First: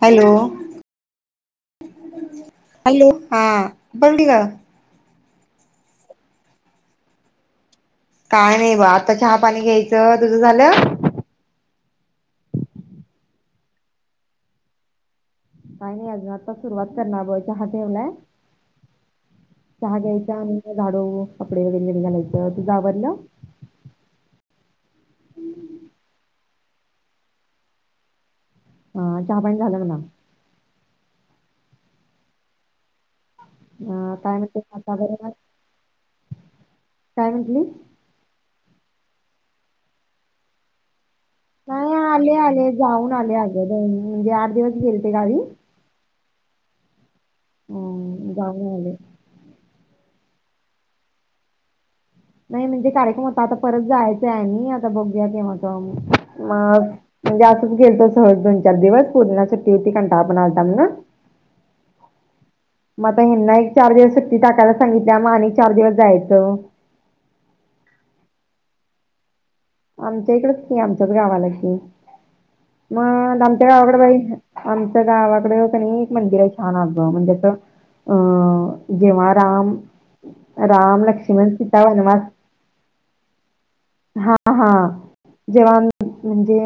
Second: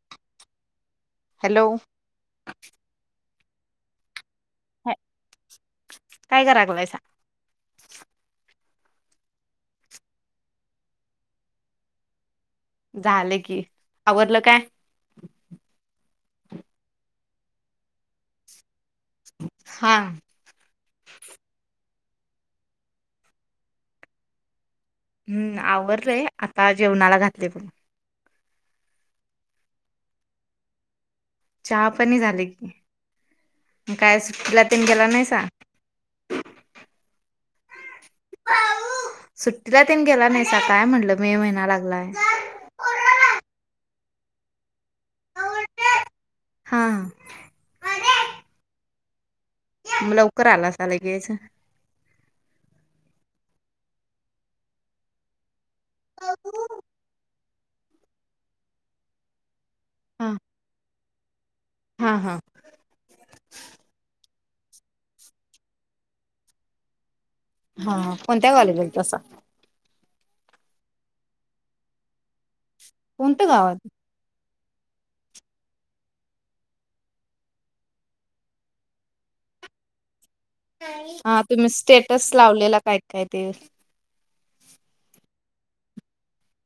Hello hello हा बंडी का? ह काय कराय लागलायसा? काय नाही ब आता चहा पाणी घ्यायचं. तुझं झालं? झाल की. आवरल काय? काही नाही अजून आता सुरुवात करनार बघ चहा ठेवलाय. हा चहा घ्यायचा मग झाडू, कपडे वगैरे घडी घालाय हो तुझं आवरलं? हम्म आवरलयं आता जेवणाला घातले बघ. हा चहा पाणी झालं म्हणा. चहा पाणी झाले की. अ काय म्हणते सुट्टीला तेन गेला वातावरणात नाहीसा? काय म्हटली? सुट्टीला तेन गेला नाहीसा काय म्हणलं? नाही आले आले जाऊन आले आगं दोन म्हणजे आठ दिवस गेलते गावी. हा. हम्म जाऊन आले. म लवकर आलासा लगेच. नाही म्हणजे कार्यक्रम होता, आता परत जायच आहे आणि आता बघूया की मग. मग म्हणजे गेलतो सहज दोन चार दिवस पोंरीना सुट्टी सुट्टी होती कंटाळ हा पण आलता म्हणून. हा हा. म आता ह्यांना एक चार दिवस सुट्टी टाकायला सांगितल्याया, मग आणि चार दिवस जायचं. हा कोणत्या गावाला गेलतासा? आमच्या इकडच की, आमच्याच गावाला की. म कोणत्या आमच्या गावात गावाकडं बाई आमच्या गावाकड कणी एक मंदिर आहे छान अगं म्हणजे असं, जेव्हा राम राम हा लक्ष्मण तुम्ही सीता वनवास स्टेटस लावलेला काय-काय ते. हा-हा जेव्हा म्हण म्हणजे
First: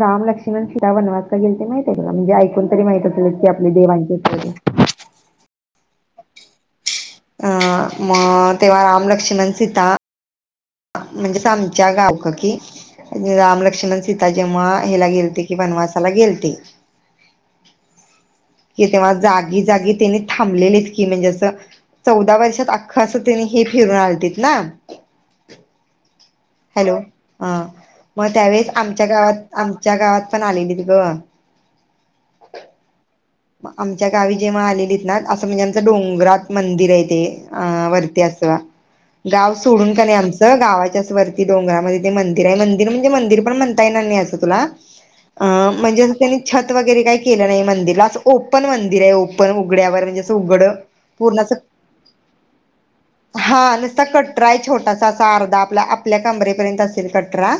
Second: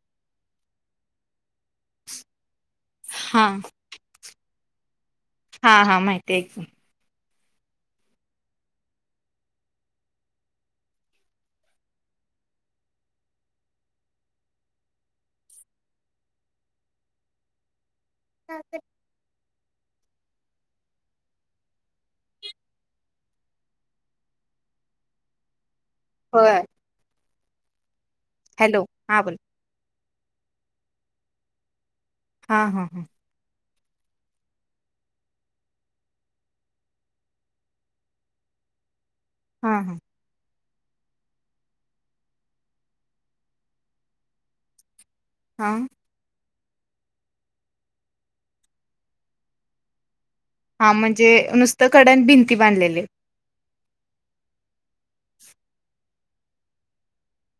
राम-लक्ष्मीण, सीता वनवास काय गेलते माहित आहे [unintelligible] म्हणजे ऐकून तरी माहीत असेलच हा की आपली देवांची. [unintelligible] हा हा माहीती आहे की. अं मग तेव्हा राम-लक्ष्मण, सीता म्हणजेच आमच्या गाव काकी राम-लक्ष्मण, सीता जेव्हा हेला गेलते कि वनवासाला गेलते कि तेव्हा जागी-जागी त्यांने थांबलेलेत की म्हणजे असं चौदा वर्षात अख्खं असं तेनी हे फिरून आलतेत ना. होय हॅलो हा. मग त्यावेळेस हॅलो आमच्या हा बोला गावात, आमच्या गावात पण आलेलीत गं. हा हा हा. आमच्या गावी जेव्हा आलेलीत ना असं म्हणजे आमचं डोंगरात मंदिर आहे ते अ वरती असं गाव हा सोडून हा का नाही आमचा गावाच्यास वरती डोंगरामध्ये ते मंदिर आहे, मंदिर म्हणजे मंदिर पण म्हणता येणार नाही असं तुला. अ हा म्हणजे असं त्यांनी छत वगैरे काही केलं नाही मंदिरला ओपन मंदिर आहे, ओपन उघड्यावर म्हणजे असं उघड हा म्हणजे पूर्ण असं नुसत कडन भिंती बांधलेली. चा कटरा आहे छोटा तासा अर्धा आपला आप आपल्या कबरेपर्यंत असेल कटरा.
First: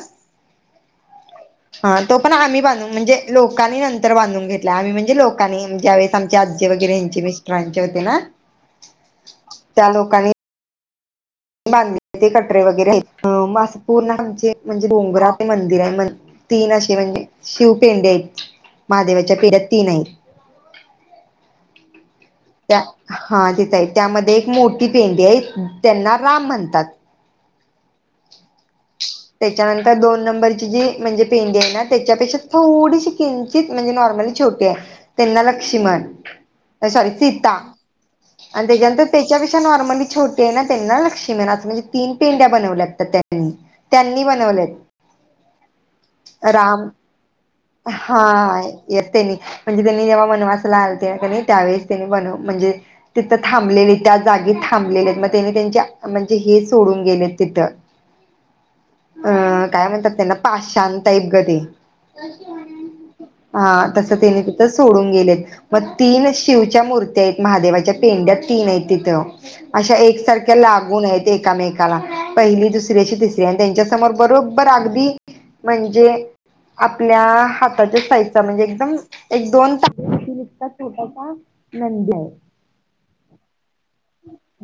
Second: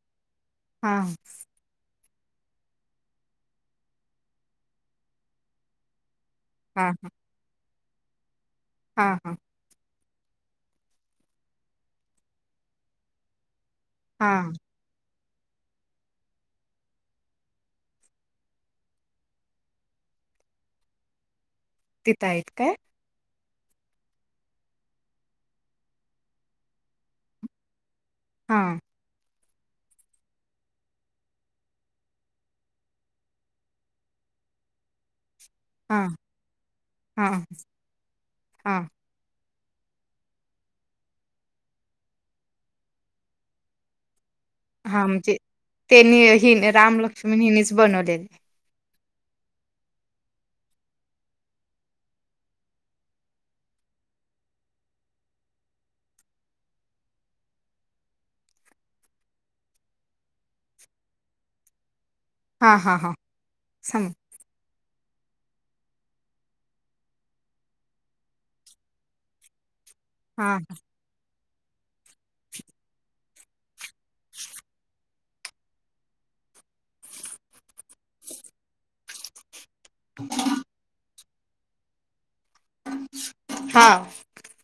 हा. हा तो पण आम्ही बांधून म्हणजे लोकानी नंतर बधून घेतला आम्ही म्हणजे लो कानी ज्यावे आमचे आज्जी हा वगैरे यांचे मिस्टरां ज्योती ना हा हा. कानी बांधली होती कटरे वगैरे पूर्ण हा आमचे म्हणजे बोंगरा मंदिर आहे म तीन अशे म्हणजे शिव पेंडे आहेत, महादेवाच्या पेढ्यात तीन आहेत. तिथं आहेत काय? त्या हा तिथं आहे त्यामध्ये एक मोठी पेंडी आहे त्यांना राम म्हणतात. हा. त्याच्यानंतर दोन नंबरची जी म्हणजे पेंडी आहे ना त्याच्यापेक्षा थोडीशी किंचित म्हणजे नॉर्मली छोटी आहे. त्यांना हा लक्ष्मण सॉरी हा सीता आणि हा त्याच्यानंतर त्याच्यापे नॉर्मली छोटीय ना त्यांना [unintelligible] म्हणजे तीन पेंड्या बनवल्यात त्यांनी. त्यांनी [unintelligible] हा म्हणजे, त्यांनी हि राम रामलक्ष्मी हिनीच बनवलेली. य त्यांनी म्हणजे त्यांनी जेव्हा वनवास ला आलते त्यां त्यावेेळेस त्यांनी बनव म्हणजे तिथं थांबलेले त्या जागी थांबलेले मग त्यानी त्यांचे म्हणजे हे सोडून गेलेत तिथं. अं काय म्हणतात त्यांना पाषाण टाईप गधी. हा हा हा [unintelligible] हा सम तस तेनी ते, सोडून गेलेत, मग तीन शिवच्या मुर्त्यायत महादेवाच्या पेंड्या तीन आहेत तिथं. अशा एकसारख्या हा लागून आहेत. एकामेकाला पहिली दुसऱ्याशी, दुसरी आणि त्यांच्याच समोर बरोबर अगदी, म्हणजे आपल्या हाताच्या साइजचा म्हणजे एकदम एक- दोन [unintelligible] नंदि आहे. हा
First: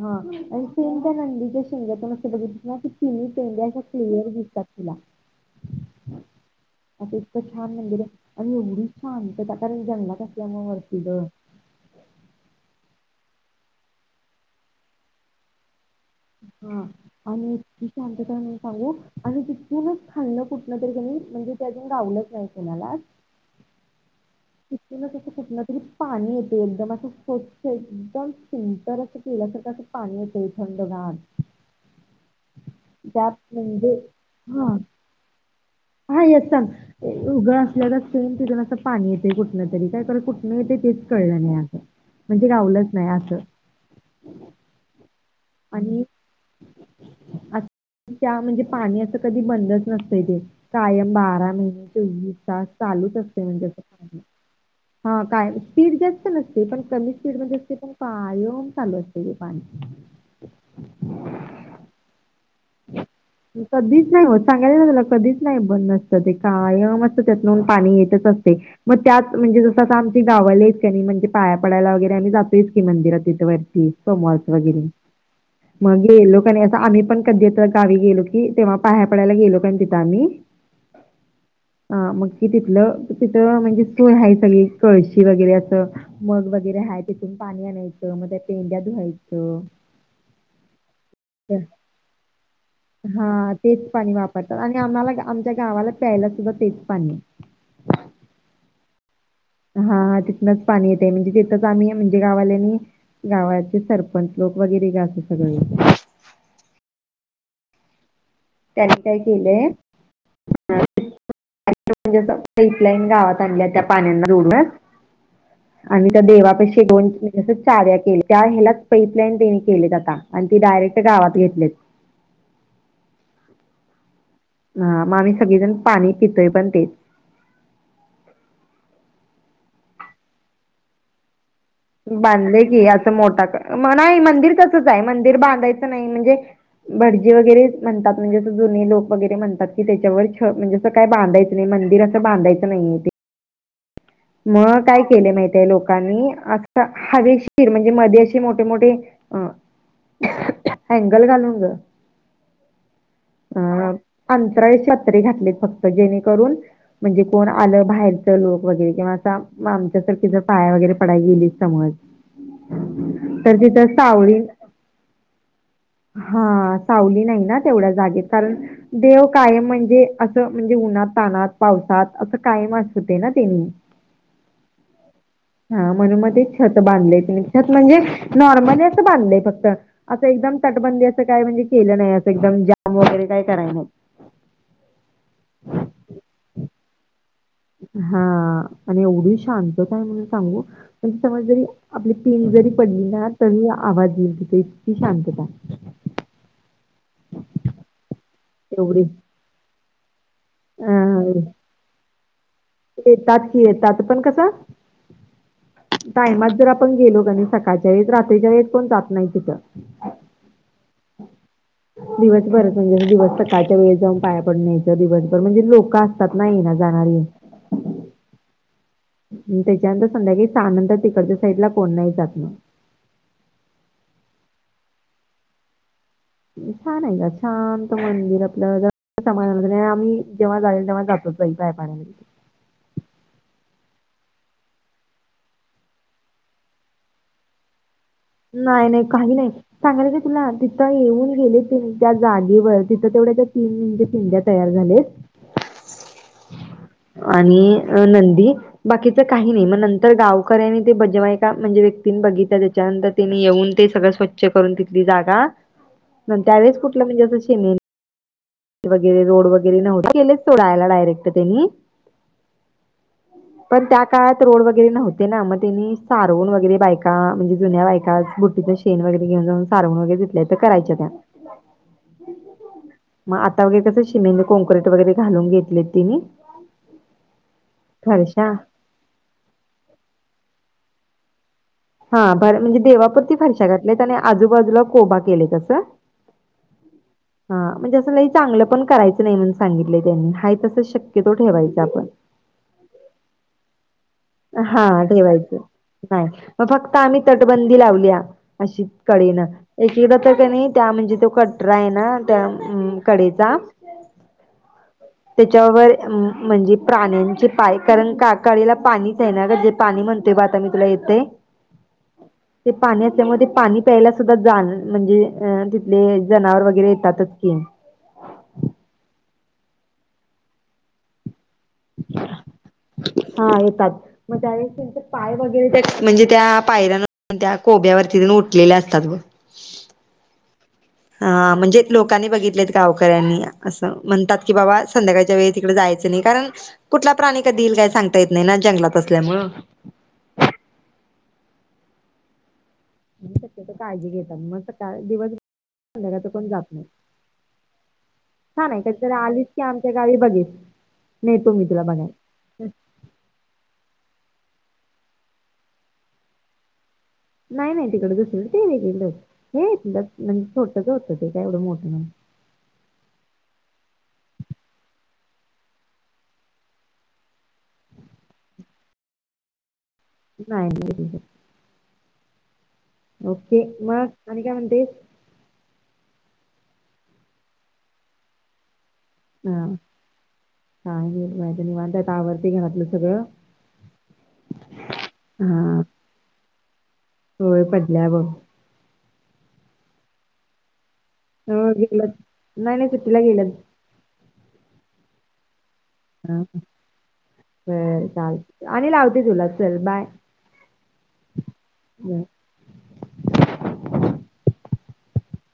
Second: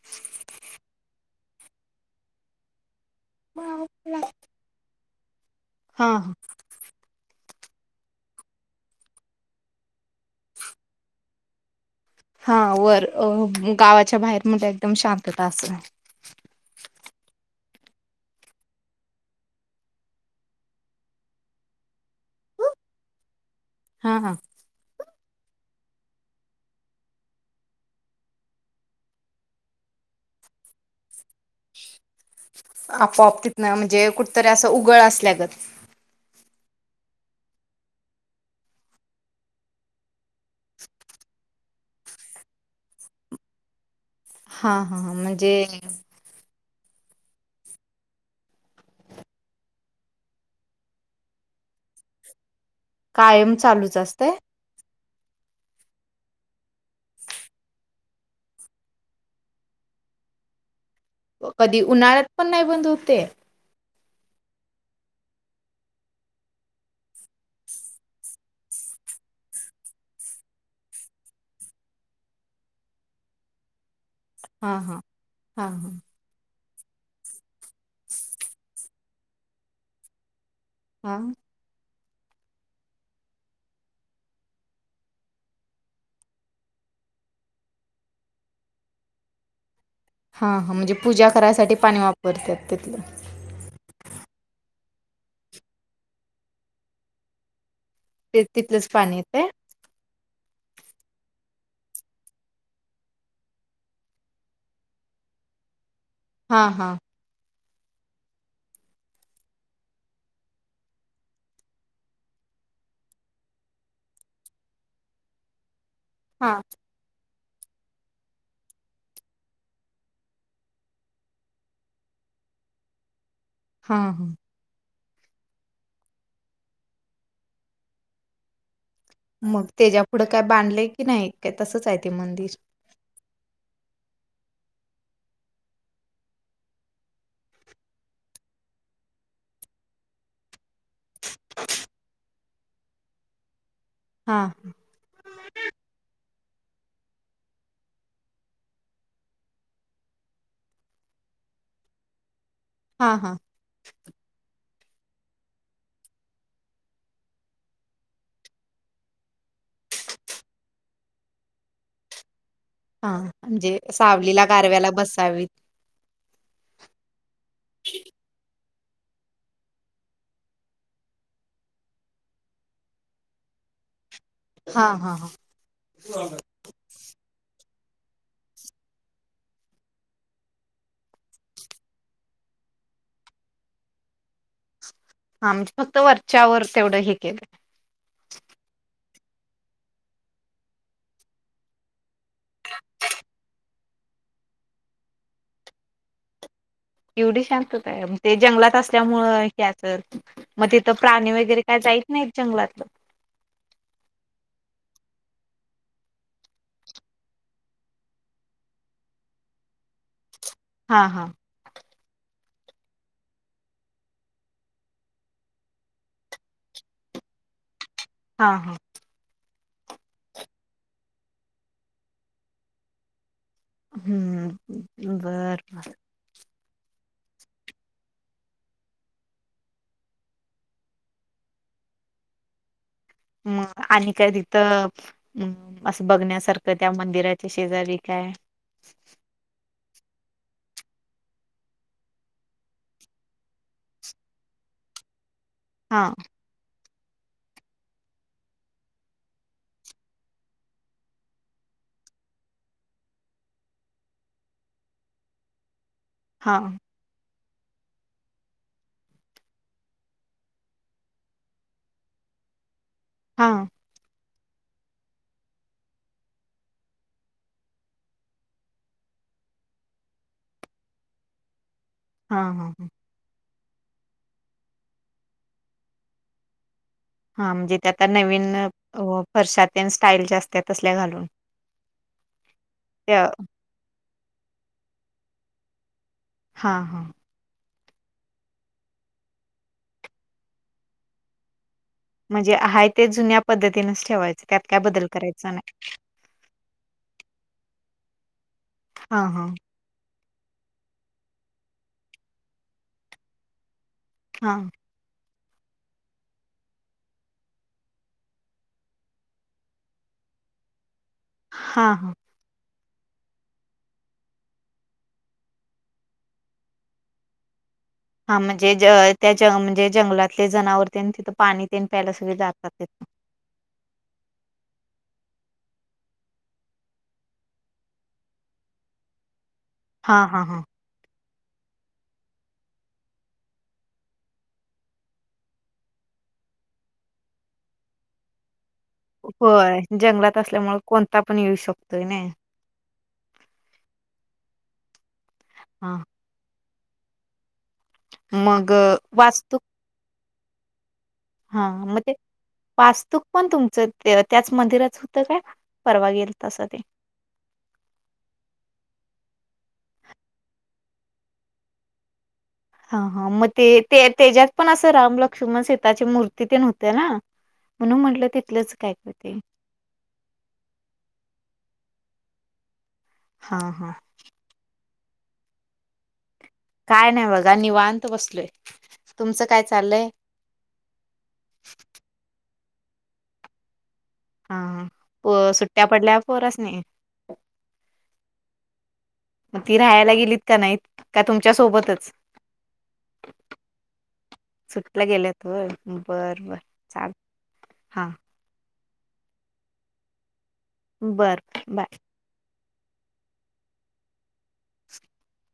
हा [unintelligible] सिंग त्या नंदिच्या शिंगातून असं बघितलं ना की, पिंड [unintelligible] दिसतात तुला हा हा. आता इतकं छान मंदिर आहे आणि एवढी शांतता कारण जंगला असल्यामुळे वरतीलं. हा वर गावाच्या बाहेर [unintelligible] एकदम शांतता अस. हा आणि इतकी शांतता म सांगू आणि तिथूनच खाल्ण कुटण तरी त्यांनी म्हणजे ते अजून गावलंच नाही कोणाला. हा हा तिथूनं कुठ ना तरी पाणी येते एकदम असं स्वच्छ एकदम फिल्टर असं केल्यासारखं पाणी येते थंडगार. आपोआप तिथनं म्हणजे कुठतरी असं उगळ असल्यागत. हा यस उगळ असल्यागत सेम तिथून असं पाणी येतय कुठन तरी काय कर कुठनं येते तेच कळलं नाही असं, म्हणजे गावलंच नाही असं. हा हा हा म जे आणि म्हणजे पाणी असं कधी बंदच नसतंय ते. कायम बारा महिने चोवीस तास. चालूच असते कायम म्हणजे असं चालूच पाणी असतय? हा कायम स्पीड जास्त नसते पण कमी स्पीड मध्ये असते पण कायम चालू असते ते पाणी. कधी उन्हाळ्यात, पण नाही बंद होते ते? कधीच नाही हो सांगायलाच झाला कधीच नाही बंद नसतं ते कायम अस त्यातनून पाणी येतच असते. मग त्यात म्हणजे जसं आता आमचे गावाले आहेच का नाही म्हणजे पाया पडायला वगैरे आम्ही जातोयच की मंदिरात तिथ वरती कमल्स हा वगैरे हा हा हा मग लोकांनी अस, आम्ही पण, कधी गावी गेलो की तेव्हा पाया पडायला गेलो काण तिंथ आम्ही, हा. ह मग कि तिथलं तिथ म्हणजे स्थळ आहे ते कळशी वगैरे असं मग वगैरे हाय तिथून पाणी आणायचं मग त्या पेंड्या धुवायचं. हा म्हणजे पूजा करायसाठी पाणी वापर हा तेच पाणी वापरतात. आणि आम्हाला आमच्या गावाला प्यायला सुद्धा तेच पाणी ते तिथलंच पाणी येतय. हा हा तिथनच पाणी येतय म्हणजे जिथंच आम्ही म्हणजे गाववाल्यानि गावाचे सरपंच लोक वगैरे अस सगळे हा हा त्यानी काय केलंय? म्हणजे पाईपलाईन गावात आणल्या त्या पाण्यान रोडवर आणि त्या हां देवापशी [unintelligible] जस चाऱ्या केलेत त्या ह्यालाच पाईपलाईन त्याने केलेत आता आणि ती डायरेक्ट गावात घेतलेत. हा हा. हा म आम्ही सगळीजण पाणी पितोय पण तेच मग त्याच्या पुुढं काय बांधलय की नाही? काय तसंच आहे ते मंदिर? बांधलय की असं मोठा का नाही मंदिर तसंच हाय. मंदिर बांधायचं नाही म्हणजे भटजी वगैरे म्हणतात. म्हणजे असं जुनी लोक वगैरे म्हणतात की त्याच्यावर छ म्हणजे असं काय बांधायचं नाही? मंदिर असं बांधायचं नाही ते हां म काय केलय माहिती हाय लोकांनी आता हवेसीर म्हणजे मध्ये असे मोठे मोठे अ अँगल घालून ग हा हा. काही पत्रे घातलेत फक्त जेणेकरून म्हणजे कोण आलं बाहेरचं लोक वगेरे म आता आमच्यासारखी जर पाया वगैरे पडायला गेलीत समज. हां तर म्हणजे तिथं सावली सावलीला गारव्याला बसावीत हा सावली नाही ना तेवढ्या जागेत, कारण देव कायम म्हणजे असं म्हणजे उन्हा तान्हात पावसात असं कायम असतेय ना ते हां हां हां हा म्हणून मग ते छत बांधलय तेनी छत म्हणजे नॉर्मली असं बांधलंय, फक्त असं एकदम तटबंदी असं काय म्हणजे केलं नाही. असं एकदम जाम वगैरे काय कराय नाही. हां म्हणजे फक्त वरच्यावर तेवढं हे केलं. हा आणि एवढी शांतता आहे, म्हणून सांगू म्हणजे समज जरी आपली पिन जरी पडली ना, तरी आवाज येईल तिथे इतकी शांतता एवढी शांतता हाय मग ते जंगलात एवढी. असल्यामुळ त्यात तर म तिथं प्राणी अ वगेरे काय जाईत नाहीत जंगलातलं? येतात की येतात पण कस टायमात जर आपण गेलो कणी, सकाळच्या वेळेस रात्रीच्या वेळेस कोण जात नाहीत तिथं हां हां दिवसभरच म्हणजे दिवस सकाळच्या वेळी जाऊन पाया पडून यायचं, दिवसभर म्हणजे लोक असतात ना येणारी जाणारी हा हा. नि तेच्यानंतर संध्याकाळी सहानंतर तिकडच्या साईडला कोण नाही जात नाही. हम्म बरबर. छान आहे ग शांत मंदिर आपलं समाधानी, जेव्हा आम्ही जेव्हा जाईल तेव्हा जातोच बाई आम्ही पाया पडायला. म आणि काय तिथं असं बघण्यासारखं त्या मंदिराच्या शेजारी? काय नाही नाही काही नाही सांगाले काय? तुला तिथे येऊन गेलीस कणी त्या जागेवर तिथ तेवढ्या त्या पिंड तयार झालेत. हा आणि नंदी बाकीच काही नाही मग नंतर गावकऱ्यांनी ते बजवायका म्हणजे व्यक्तीने बघितलं त्याच्यानंतर तिने येऊन ते सगळे स्वच्छ करून तिथली जागा हा त्यावेळेस कुठलं? म्हणजे [unintelligible] वगैरे रोड वगैरे नव्हते गेलेत सोडायला डायरेक्ट तेनीं हा पण त्या काळात रोड वगैरे नव्हते ना मग त्यांनी सारवून वगैरे बायका म्हणजे जुन्या बायका बुट्टीच शेण वगैरे घेऊन जाऊन सारवून वगैरे घेतय तर करायच्या त्या हा हा हा मग आता वगैर कसं सिमेंट काँक्रीट वगैरे घालून घेतले तिने हा म्हणजे ते आता त्या नवीन फरश्या स्टाईलच्या असत्यात तसल्या घालून हा बरं त्या देवापुरत, फरशा घातल्यात आणि आजूबाजूला कोबा केलाय त्याचा हा हा म्हणजे चांगलं पण नाही करायचं म्हणून सांगितलं त्यांनी आहे तसेच शक्यतो ठेवायचं म्हणजे आहे ते जुन्या पद्धतीन हा ठेवायच नाही मग फक्त आम्ही तटबंदी लावल्या अशी हा कडेन हा एक एकदा तर कणी त्या म्हणजे तो कटरा आहे ना त्या अ म कडेचा हा त्याच्यावर म्हणजे प्राण्यांची पाय कारण काकाळीला पाणी तेना ग जे पाणी म्हणतय ब आता मी तुला येतंय हा हा ते पाणी असल्यामुळे ते पाणी प्यायला सुद्धा जा म्हणजे तिथले जनावर वगैरे येतातच की हा म्हणजे ज त्या ज म्हणजे जंगलातले जनावरतेन तिथं पाणी तेन प्यायला सगळे जातात येत हा येतात मग त्यावेळेस त्यांचे पाय वगैरे त्या म्हणजे त्या पायऱ्यांवर त्या कोब्यावरती तेन उठलेले असतात व हा हा हा हा म्हणजे लोकांनी बघितलेत गावकऱ्यांनी असं म्हणतात. की बाबा संध्याकाळच्या वेळी तिकडे जायचं. नाही कारण कुठला प्राणी कधी येईल काय सांगता येत नाही ना जंगलात. असल्यामुळं होय जंगलात असल्यामुळं कोणता पण येऊ शक तो नाही मग शक्यतो काळजी घेतात मग सकाळ दिवसभर हा संध्याकाळच पण जात नाही छान मग आहे अ, कधीतरी आलीच की आमच्या गावी बघित हा मग ते वास्तुक पण तुमचं ते त्याच मंदिरात होतं काय? परवा गेलतासा ते नाही नाही तिकड दुसर ते वेगळीकड हे त म्हणजे छोटस होतं ते काय एवढं मोठं नाही हा हा म ते ते तेज्यात पण असं राम लक्ष्मण सीताची मूर्ती तेन होती ना म्हणून म्हंटलं तिथलंच काय ग ते नाही नाही रे ओके हां, हां. मग आणि काय म्हणते? काय नाही बघा निवांत बसलोय. तुमचं काय हा. चाललंय? हे निवांताय त आवर - - ते घरातलं सगळं हा प हा सुट्ट्या पडल्या पोरस - - नाही. होय पडल्या ब. मग ती राहायला गेलीत का नाहीत? का हो तुमच्यासोबतच? गेल्यात नाही नाही सुट्टीला गेल्यात. सुटीला गेल्यात होय. हम बरं, बरं. चाल बर हां, चाल - - आणि लावते तुला चल बाय. बरं. बाय. बर [inaudible]